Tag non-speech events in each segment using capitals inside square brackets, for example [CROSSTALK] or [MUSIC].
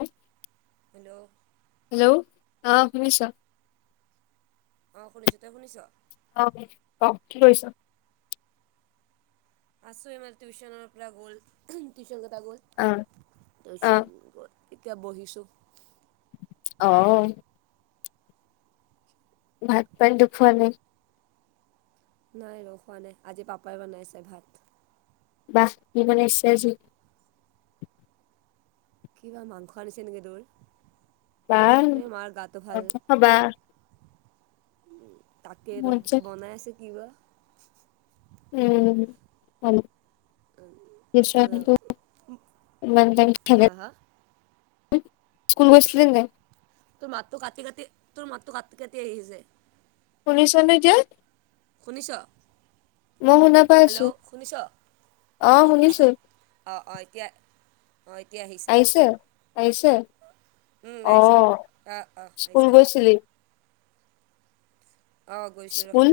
অ [INAUDIBLE] hello. Hello, অ' শুনিছ। অ' শুনিছ তই শুনিছ। [UNINTELLIGIBLE] আছো [UNINTELLIGIBLE] টিউশ্যনৰ পৰা গ'ল টিউশ্যন কেটা গ'ল, অ অ টিউশ্যন গ'ল। এতিয়া বহিছোঁ। অ'। ভাত পানীতো খোৱা নাই। নাই ৰ খোৱা নাই আজি পাপাই বনাইছে ভাত। [UNINTELLIGIBLE] কিবা মাংস আনিছে নেকি তোৰ, বাহ এই মাৰ গাটো ভাল মাংস খাবা উম, তাকেতো মন যায় বনাই আছে কিবা। উম, [UNINTELLIGIBLE] হা হা [UNINTELLIGIBLE] স্কুল গৈছিলি নে নাই। তোৰ মাতটো কাটি কাটি, তোৰ মাতটো কাটি কাটি আহিছে। শুনিছা নে এতিয়া। শুনিছ। মই শুনা পাই আছোঁ, হেল্ল' শুনিছ অ' শুনিছো। অ', অ', এতিয়া অ' এতিয়া আহিছ আহিছে, আহিছে, উম আহিছে অ' অঁ অঁ স্কুল আহিছে গৈছিলি। অঁ গৈছোঁ ৰ স্কুল,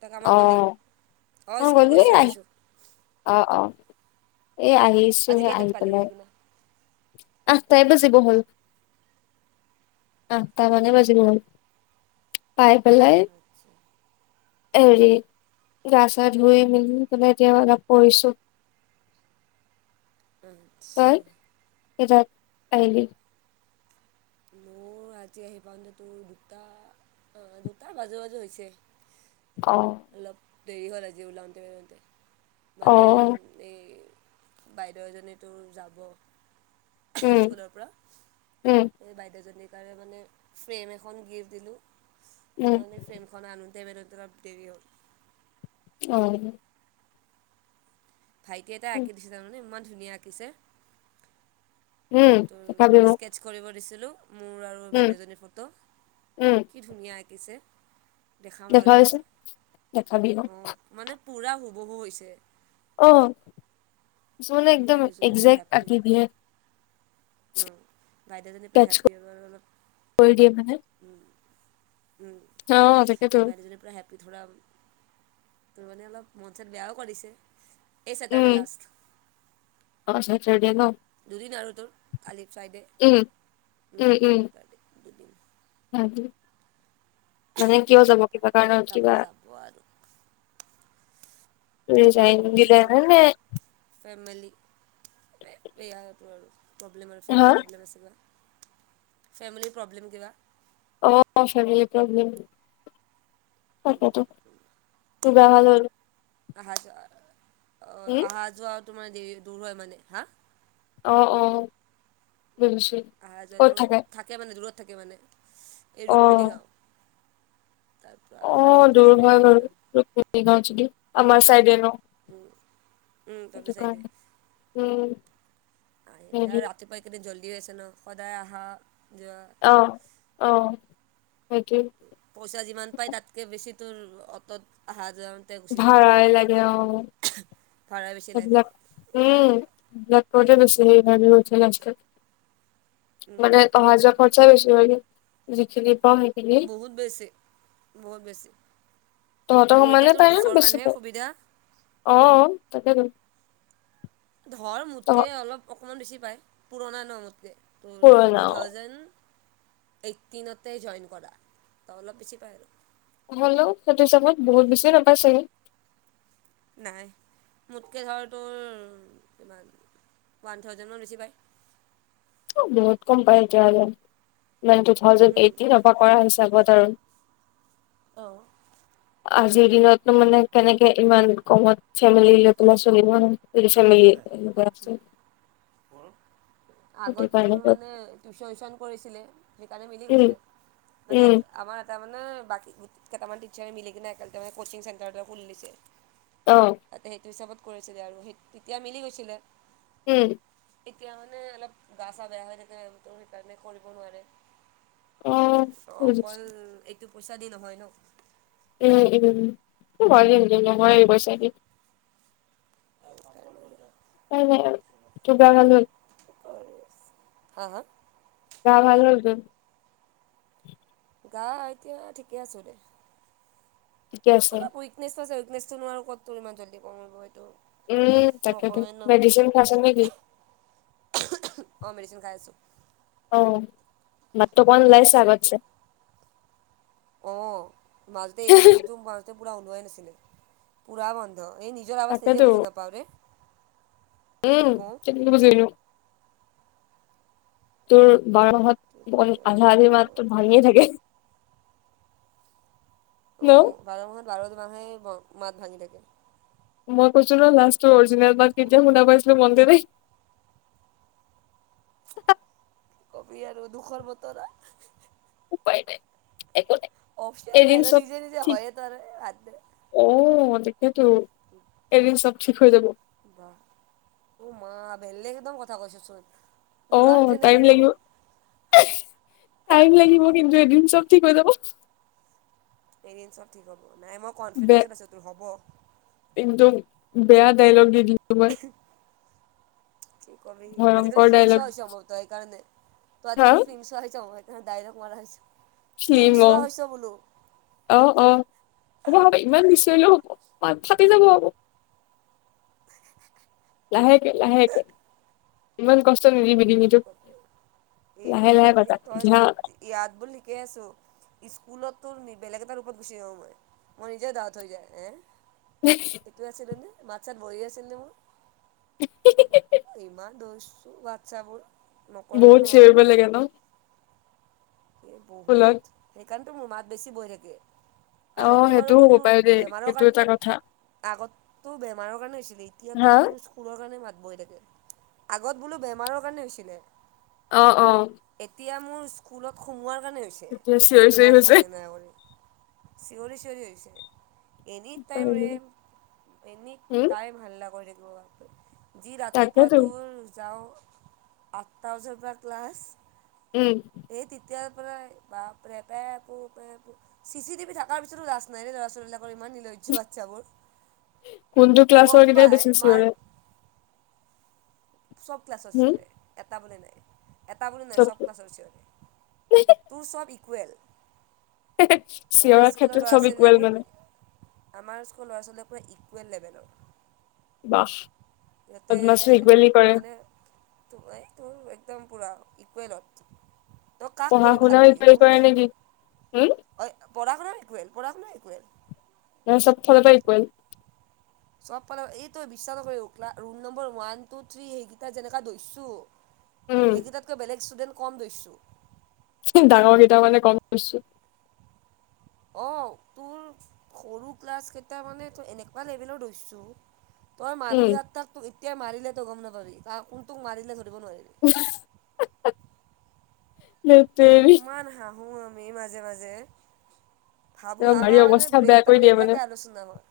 তই কামত গ'লি অ', অঁ অ', স্কুল গ'লোয়েই গৈছোঁ গৈছোঁ আ অ', অ', এ আজি আহিছোহে কেইটাত আহি পালি পেলাই। কিনে? আঠটাই বাজিব হ'ল, আঠটা মানে বাজিব হ'ল। পাই পেলাই। আচ্ছা হেৰি, গা চা ধুই মেলি পেলাই তেওঁ অলপ পৰিছোঁ। উম। [UNINTELLIGIBLE] আহিলি। মোৰ ৰাতি আহি পাওঁতে তোৰ দুটা অ' দুটা বাজু বাজু হৈছে। অ'। অলপ দেৰি হ'ল আজি ওলাওঁতে ওলাওঁতে অ মানে এই বাইদেউ এজনীতো যাব, উম স্কুলৰ পৰা। উম। এই বাইদেউজনীৰ কাৰণে মানে ফ্ৰেম এখন গিফ্ট উম দিলোঁ ফ্ৰেমখন আনোঁতে মেলোতে অলপ দেৰি হ'ল। অঁ ভাইটি এটাই আঁকি দিছে জাননে? ইমান ধুনীয়া আঁকিছে। উম তোৰ দেখাবি মানে মোক স্কেটছ কৰিব দিছিলো, মোৰ আৰু উম বাইদেউজনীৰ ফটো। উম ধুনীয়া আঁকিছে, দেখাম ৰ তোক দেখাবিচোন মই, দেখাবি মোক অঁ। মানে পূৰা হুবহু হৈছে। অ, কিছুমানে একদম বাইদেউজনী পুৰা একজেক্ট হেপী আকি অ' দিয়ে। [UNINTELLIGIBLE] বাইদেউজনী পুৰা কেটচ হেপ্পী হ'ব আৰু অলপ। কৰি দিয়ে মানে উম, উম। অ তাকেতো বাইদেউজনী পুৰা হেপ্প ধৰা তোৰ মানে অলপ মন চন বেয়াও কৰিছে। এই উম চেটাৰডে লাষ্ট। অ চেটাৰডে ন দুদিন আৰু আ লেফ চাইডে, উম উম। [UNINTELLIGIBLE] দুদিন [UNINTELLIGIBLE] মানে কিয় যাব কিবা কাৰণ তাৰপৰা কিবা যাব আৰু এই তোৰ [UNINTELLIGIBLE] ফেমিলি, বেয়া তোৰ। প্ৰব্লেম আৰু হা ফেমেলি প্ৰব্লেম আছে বা ফেমিলি প্ৰব্লেম কিবা? অ, ফেমিলি প্ৰব্লেম। তাকেতো। তোৰ গা ভাল হ'ল? আহা যোৱা অ উম অহা যোৱাও তোমাৰ দেৰি দূৰ হয় মানে। হা? অ অ, বুজিছো। আহা যোৱাটো থাকে মানে দূৰত থাকে মানে, এই অ ৰুক্মিণী গাঁও। তাৰপৰা অ অহা যোৱাটো দূৰ অসুবিধা হয় হৈ যায় বাৰু ন ৰু--ণী গাঁও যদি। আমাৰ চাইডে ন? উম, উম, সেইটো তহঁতৰ চাইডে। কাৰণে উম। আহি মেলি হেৰি আৰু ৰাতিপুৱা এইকেইদিন জল্দি হৈছে ন। সদায় আহা যোৱা। অঁ অঁ, সেইটোৱেই। পইছা যিমান পায় তাতকৈ বেছি তোৰ অট'ত আহা যোৱা ভাৰাই লাগে অ। [INAUDIBLE] বেছি লাগে সেবিলাক সেইকাৰণে উম [UNINTELLIGIBLE] কৰোঁতে গৈছে। [UNINTELLIGIBLE] লাষ্টত, মানে অহা যোৱা খৰচা বেছি হয়গে? যিখিনি পাওঁ সেইখিনি। বহুত বেছি বহুত বেছি। তহঁতৰ মোৰ এতিয়া সমানে তোৰ পায় নে ওচৰৰ বেছি কাৰণেহে পায় সুবিধা। অ, তাকেতো। ধৰ তহ মোতকৈ অলপ অকমান বেছি পায়। পুৰণা ন মোতকে। তোৰ পুৰণা টু অ থাউজেণ্ড এইটিনতে জইন কৰা। ত' অলপ বেছি পায় আৰু। হ'লেও সেইটো হিচাপত বহুত বেছি নাপায় চাগে? নাই মোতকৈ ধৰ তোৰ কিমান, ওৱান থাউজেণ্ড মান বেছি পায়। অ, বহুত কম পায় তেতিয়া হ'লে। [UNINTELLIGIBLE] টু থাউজেণ্ড উম এইটিনৰ পৰা কৰা হিচাপত আৰু। অঁ আজিৰ দিনতনো মানে কেনেকে ইমান কমত ফেমিলি লৈ পেলাই চলিব। [UNINTELLIGIBLE] [UNINTELLIGIBLE] সেইটো আগত তোৰ কাৰণে মানে টিউচন চিউচন কৰিছিলে। সেইকাৰণে মিলি উম গৈছিলে। মানে উম [UNINTELLIGIBLE] আমাৰ এটা মানে বাকী কেইটামান টিচাৰে মিলি কেনে একেলগে কচিং চেণ্টাৰ এটা খুলি দিছে। অঁ তাতে সেইটো হিচাপত কৰিছিলে আৰু সেই তেতিয়া মিলি গৈছিলে উম', এতিয়া মানে অলপ গা চা বেয়া হৈ থাকে। সেইকাৰণে কৰিব নোৱাৰে। অ অ', অকল বুজিছো এইটো পইচা দি নহয় ন উম উম উম [UNINTELLIGIBLE] এই পইছা দি [UNINTELLIGIBLE] তাই নাই আৰু কিবা কৰি খালি [UNINTELLIGIBLE] হা হা গা ভাল হৈ গল গা এতিয়া ঠিকে আছো দে ঠিকে আছে অলপ উইকনেছটো আছে। উইকনেছটো নো ক'ত তোৰ ইমান জল্দি কমিব এইটো উম তাকেতো নকমে ন মেডিচিন খাইছ নেকি অ', মেডিচিন খাই আছো। অ', মাতটো অকণ মেডিচিনটো অ মাজতে এইকেইদিনতো মই টো পুৰা ওলোৱাই নাছিলে পুৰা বন্ধ এই নিজৰ আৱাজ নিজে তাকেতো বুজি নাপাওঁৰে উম [UNINTELLIGIBLE] তোৰ বাৰ কি মাহত কবি আৰু আধা আধি মাতটো ভাঙিয়ে থাকে ন অ', বাৰ মাহত বাৰ দুমাহে মাত ভাঙি থাকে। মই কৈছো ন লাষ্ট অৰিজিনেল মাত কেতিয়া শুনা পাইছিলো মনতে নাই কবি আৰু দুখৰ বতৰা উপায় নাই একো নাই। অপচন নাই এদিন চব নিজে নিজে ঠিক হয় ত আৰ হাত দে অ', তেকেতো এদিন চব ঠিক হৈ যাব। বা অ মা বেলেগ একদম কথা কৈছচোন। অ', টাইম লাগিব টাইম লাগিব, কিন্তু এদিন চব ঠিক হৈ যাব। এদিন চব ঠিক হ'ব নাই মই কনফিডেঞ্চত আছো তোৰ হ'ব কিন্তু বেয়া ডাইলগ দি দিলো তোমাৰ কি ক'বি আজিকালি ফিল্মছ হৈছ সম্ভৱত সেইকাৰণে ত হা আজিকালি ফিল্মছ হৈছ ডাইলগ মৰা হৈছে ফিল্ম চোৱা হৈছে বোলো। অ', অ, হ'ব হ'ব ইমান নিচিঞৰিলেও হ'ব মাত ফাটি যাব আক লাহেকে লাহেকে ইমান কষ্ট নিদিবি কি দিঙিটো কবি এ এ তই ধ্যান [UNINTELLIGIBLE] ইয়াত বোল ঠিকেই আছোঁ স্কুলততো বেলেগ এটা ৰূপত গুচি যাওঁ মই মোৰ নিজে দাত হৈ যায় এ [UNINTELLIGIBLE] সেটো আছিলো নে মাত চাত বহি আছিল নে মোৰ এ ইমান দোচ ৱাটছাবোৰ বহুত চিঅৰিব লাগে ন এই স্কুলত বহুত সেইকাৰণেতো মোৰ মাত বেছি বৈ থাকে। অ আগততো বাৰু সেইটোও মোৰ হ'ব তোৰ পাৰে দেই বেমাৰৰ সেইটো এটা কাৰণে কথা আগততো বেমাৰৰ কাৰণে হৈছিলে। এতিয়াতো হা তোৰ স্কু পুৰৰ কাৰণে মাত বহি থাকে, আগত বোলো বেমাৰৰ কাৰণে হৈছিলে। অ', অ',। এতিয়া মোৰ স্কুলত সোমোৱাৰ কাৰণে হৈছে এতিয়া চিঞৰি চিঞৰি মাত হৈছে ভাঙে না কৰি চিঞৰি চিঞৰি হৈছে। এনি টাইম ৰেম এনি উম টাইম হাল্লা কৰি থাকিব, যি ৰাতিপুৱা তাকেতো তোৰ যাওঁ। আঠটা বজাৰ পৰা ক্লাছ উম। এই তেতিয়াৰ পৰাই বাপৰে এটাই পো পে পো চি চি টিভি থকাৰ পিছতো লাজ নাই দেই ল'ৰা ছোৱালীবিলাকৰ ইমান নিলজ্য বাচ্ছাবোৰ কোনটো ক্লাছৰ গম কেইটাই পাই বেছি চিঞৰে মাৰ চব ক্লাছৰ হম চিঞৰে, এটা বুলি নাই এটা বুলি নাই চব ক্লাছৰ চিঞৰে তোৰ চব ইকুৱেল, আমাৰ চিঞৰাৰ স্কুলৰ ক্ষেত্ৰত ল'ৰা চব ছোৱালীবিলাক ইকুৱেল মানে বহুত আমাৰ স্কুলৰ ল'ৰা ছোৱালীবোৰ ইকুৱেল লেভেলৰ। বাহ, বদমাচি ইকুৱেলি কৰে। টো এ তোৰ একদম পুৰা ইকুৱেলত। তই কাক পঢ়া কবি ভাল শুনাও বুলি ইকুৱেল কোনো কৰে নাই। নেকি উম অ পঢ়া শুনা ইকুৱেল পঢ়া শুনা ইকুৱেল। মানে চব ফালৰ পৰা ইকুৱেল। চব পালে এই তই বিশ্বাস নকৰিবি অকল্লা room number one two three সেইকেইটা যেনেকা ধৰিছোঁ। উম সেইকেইটাকৈ বেলেগ ষ্টুডেণ্ট কম ধৰিছোঁ। ডাঙৰ কেইটা মানে কম ধৰিছোঁ অঁ, তোৰ সৰু ক্লাছকেইটা মানে তই এনেকুৱা লেভেলৰ ধৰিছোঁ। তই উম মানুহ ইয়াত তাক তোক এতিয়াই মাৰিলে তই গম নাপাবি, কা কোন তোক মাৰিলে ধৰিব নোৱাৰি। উফ ইমান হাঁহো আমি মাজে মাজে। ভাবো মাৰি আমাৰ মানে অৱস্থা বেয়া ব্ৰেক কৰি টাইমত দিয়ে মানে এইবিলাকে আলোচনা হয়,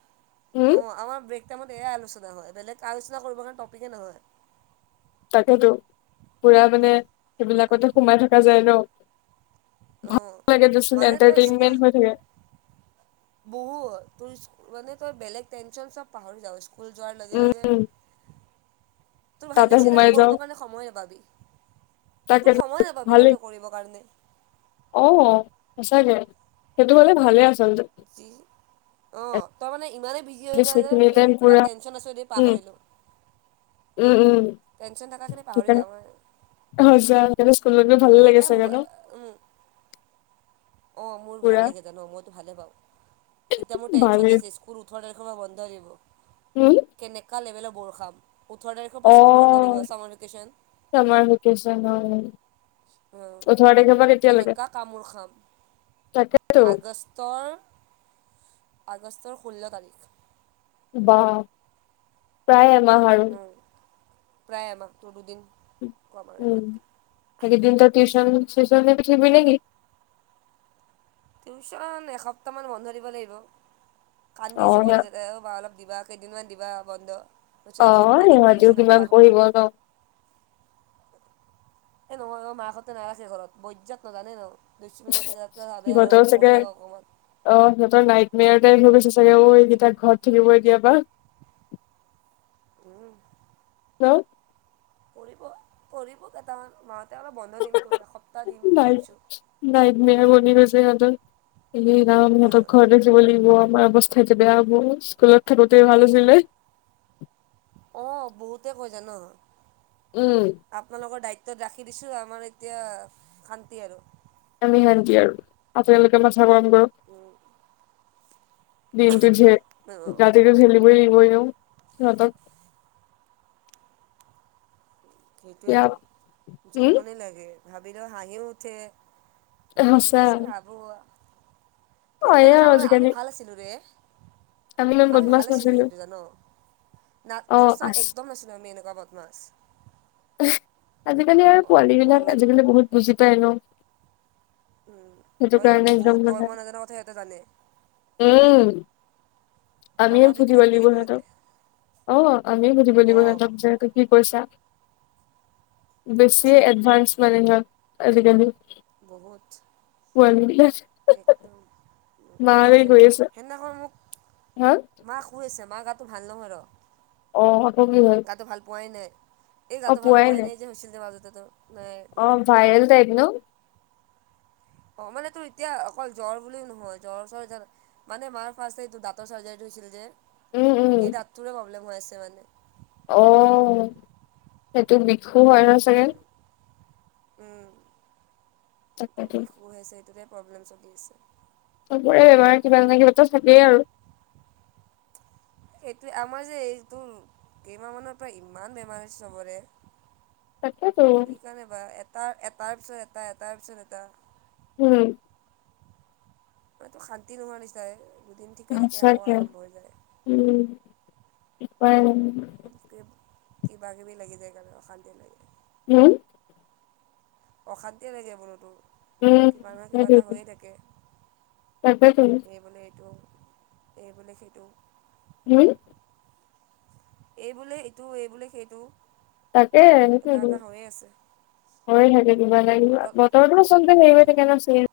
উম অ আমাৰ ব্ৰেক টাইমত এয়াই আলোচনা হয়, বেলেগ আলোচনা কৰিবৰ কাৰণে টপিকেই নহয়। তাকেতো পুৰা মানে সেইবিলাকতে সোমাই থকা যায় ন। অঁ ভালো লাগে দিয়াচোন, মানে তই স্কুল এটাৰটেইনমেণ্ট হৈ থাকে। বহুত তোৰ মানে তই বেলেগ টেনশন চব পাহাৰি যাওঁ। স্কুল যোৱাৰ লগে লগে উম তোৰ তাতে হাইলাইট সোমাই চাইলাইত যাওঁ কৰিব কাৰণে সময় নাপাবি, তাকে তোৰ সময় নাপাবি ন ভালেই তই কৰিবৰ কাৰণে। অ সঁচাকে, সেইটো হলে ভালে আচলতে। অঁ তই মানে ইমানেই বিজি হৈ এটলিষ্ট যায় যে, সেইখিনি এই টাইম কিবা পুৰা টেনশ্যন আছে যদি উম পাহৰিলোঁ। উম উম। টেনশ্যন থকাখিনি পাহৰি যাওঁ মই। এ সঁচা স্কুলত গৈ ভালে লাগে এই চাগে ন। মোবাই উম। অ মোৰ পুৰা ভাল লাগে জানো মইতো ভালে পাওঁ, এতিয়া মোৰ টেনশ্যন ভালেই আছে স্কুল ওঠৰ তাৰিখৰ পা বন্ধ দিবা। উম। কেনেকুৱা লেভেলৰ বৰ খাম। ওঠৰ তাৰিখৰ পৰা অ স্কুল বন্ধ দিব, ছামাৰ ভেকেশচন। চামাৰ ভেকেচন অ অ ওঠৰ তাৰিখৰ কেনেকা কামোৰ খাম। তাকে। আগষ্টৰ, আগষ্টৰ ষোল্ল তাৰিখ। বাহ। প্ৰায় এমাহ আৰু। উম প্ৰায় এমাহ, তোৰ দুদিন। কম আৰু উম, এমাহতকে সেইকেইদিন তই টিউচন চিউচন [UNINTELLIGIBLE] নেকি? টিউচন এসপ্তাহমান বন্ধ দিব লাগিব। কান্দি অ আছে সিহ পোৱালিকিতাই অ' বা অলপ দিবা, কেইদিনমান দিবা বন্ধ। [UNINTELLIGIBLE] এসপ্তাহ, তাতকৈ বেছি নাপাৱ। দিব ন? এ নহয় অ', মাকহঁতে নাৰাখে ঘৰত, বৈদজাত ন', জানে ন'! দুষ্টামি কৰি থাকে, তাতকে আৰু ভাৱে সিহঁতৰ আৰু চাগে পঢ়ি থাকক অকণমান। অ', সিহঁতৰ নাইট মেয়াৰ টাইপ হৈ গৈছে চাগে, অ', এইকেইটা ঘৰত থাকিব এতিয়া পা। উম [INAUDIBLE] হেলউ? কৰিব, কৰিব কেইটামান [UNINTELLIGIBLE] দিম তোৰ এসপ্তাহ দিম [UNINTELLIGIBLE] বুলি ভাবিছোঁ নাইট, নাইট মেয়াৰ বুলি কৈছে ইহঁতৰ। এইকেইদিন অ', সিহঁতক ঘৰতে [INAUDIBLE] লাগিব, আমাৰ অৱস্থা এতিয়া বেয়া হ'ব। স্কুলত থাকোতে ভাল আছিলে। অ', বহুতে কয় জান'? উম। আপোনালোকৰ দায়িত্বত ৰাখি দিছোঁ। আমাৰ এতিয়া, শান্তি আৰু। আমি শান্তি আৰু। আপোনালোকে মাথা গৰম কৰক। উম দিনটো ঝে, ৰাতিটো ঝেলিবই লাগিব এনেওঁ, ইহঁতক। বেয়া সেইটোৱেতো, উম জমনি লাগে। ভাবিলে হাঁহিও উঠে। সঁচা পিছ ভাবোঁ। কিন্তু হয়ে এনেকুৱা আৰু নহয়, আমি আজিকালি ভাল আছিলোঁ ৰে! ইমান আমি বদমাছ ভাল আছিলোঁ নাছিলো কিন্তু জান'? না, অ সঁচা আছ একদম নাছিলোঁ আমি এনেকুৱা বদমাছ। হে, আজিকালি আৰু পোৱালী বিলাক, অলপ আজিকালি বহুত বুজি পায় ন'? সেইটো এই কাৰণে বহুত একদম তই মানে। মই নাজানা কথা সিহঁতে জানে উম। আমিয়ে আমাক [UNINTELLIGIBLE] বিক্ৰী কৰি দিব সিহঁতে সিহঁতক। অ', আমিয়ে সুধিব লাগিব অঁ সিহঁতক, যে কি কৈছা? বেছিয়ে এডভানস মানে সিহঁত, আজিকালি। বহুত। [UNINTELLIGIBLE] একদম। মাহঁতে কি কৰি আছে? সিদিনাখন মোক হা? মা শুই আছে। মা গাটো ভাল নহয় ৰ'। অ', আকৌ কি হ'ল? গাটো ভাল পোৱাই নাই। এই গাটো ভাল পোৱাই নাই যে হৈছিল যে মাজতে তোৰ। নাই পোৱাই অ', নাই ভাইৰেল টাইপ ন'? অ', মানে তোৰ এতিয়া অকল জ্বৰ বুলিয়ে নহয়। জ্বৰ চৰ এ মানে মাৰ ফাচ সেইটো দাঁতৰ চাৰ্জাৰীটো হৈছিল যে, উম উম সেই দাঁতটোৰে প্ৰব্লেম হৈ আছে মানে। অ', সেইটো বিখু হয় ন' চাগে? উম। টো তাকেতো বিষু হৈ আছে। সেইটোতে প্ৰব্লেম চলি আছে। চবৰে বেমাৰ কিবা নহয় কিবাটো থাকেই আৰু। এইটোৱে আমাৰ যে এইটো কেইমাহমানৰ পৰা ইমান বেমাৰ হৈছে চবৰে। তাকেতো কি কাৰণে বা এটা-এটাৰ পিছত এটা, এটাৰ পিছত এটা। হম। কিবাটো শান্তি নোহোৱা নিচিনায়ে দুদিন ঠিকে থাকে আকৌ সঁচাকে আৰম্ভ হৈ যায়। উম, উপায় নাই। তাকে কিবা কিবি লাগি যায় কাৰণে অশান্তি লাগে। হম? অশান্তি লাগে বোলোতো। উম কিবা নহয় কিবা এটা সেইটোৱেটো হৈয়ে থাকে, তাকেটো এই বোলে এইটো। এই বোলে সেইটো। হম! এই বোলে এইটো, এই বোলে সেইটো। তাকেহে এটা সেইটোৱেইটো। এটা হৈয়ে আছে হয় থাকে কিবা নহয় কিবা। বতৰতো আচলতে হেৰি হৈ থাকে ত ন' চ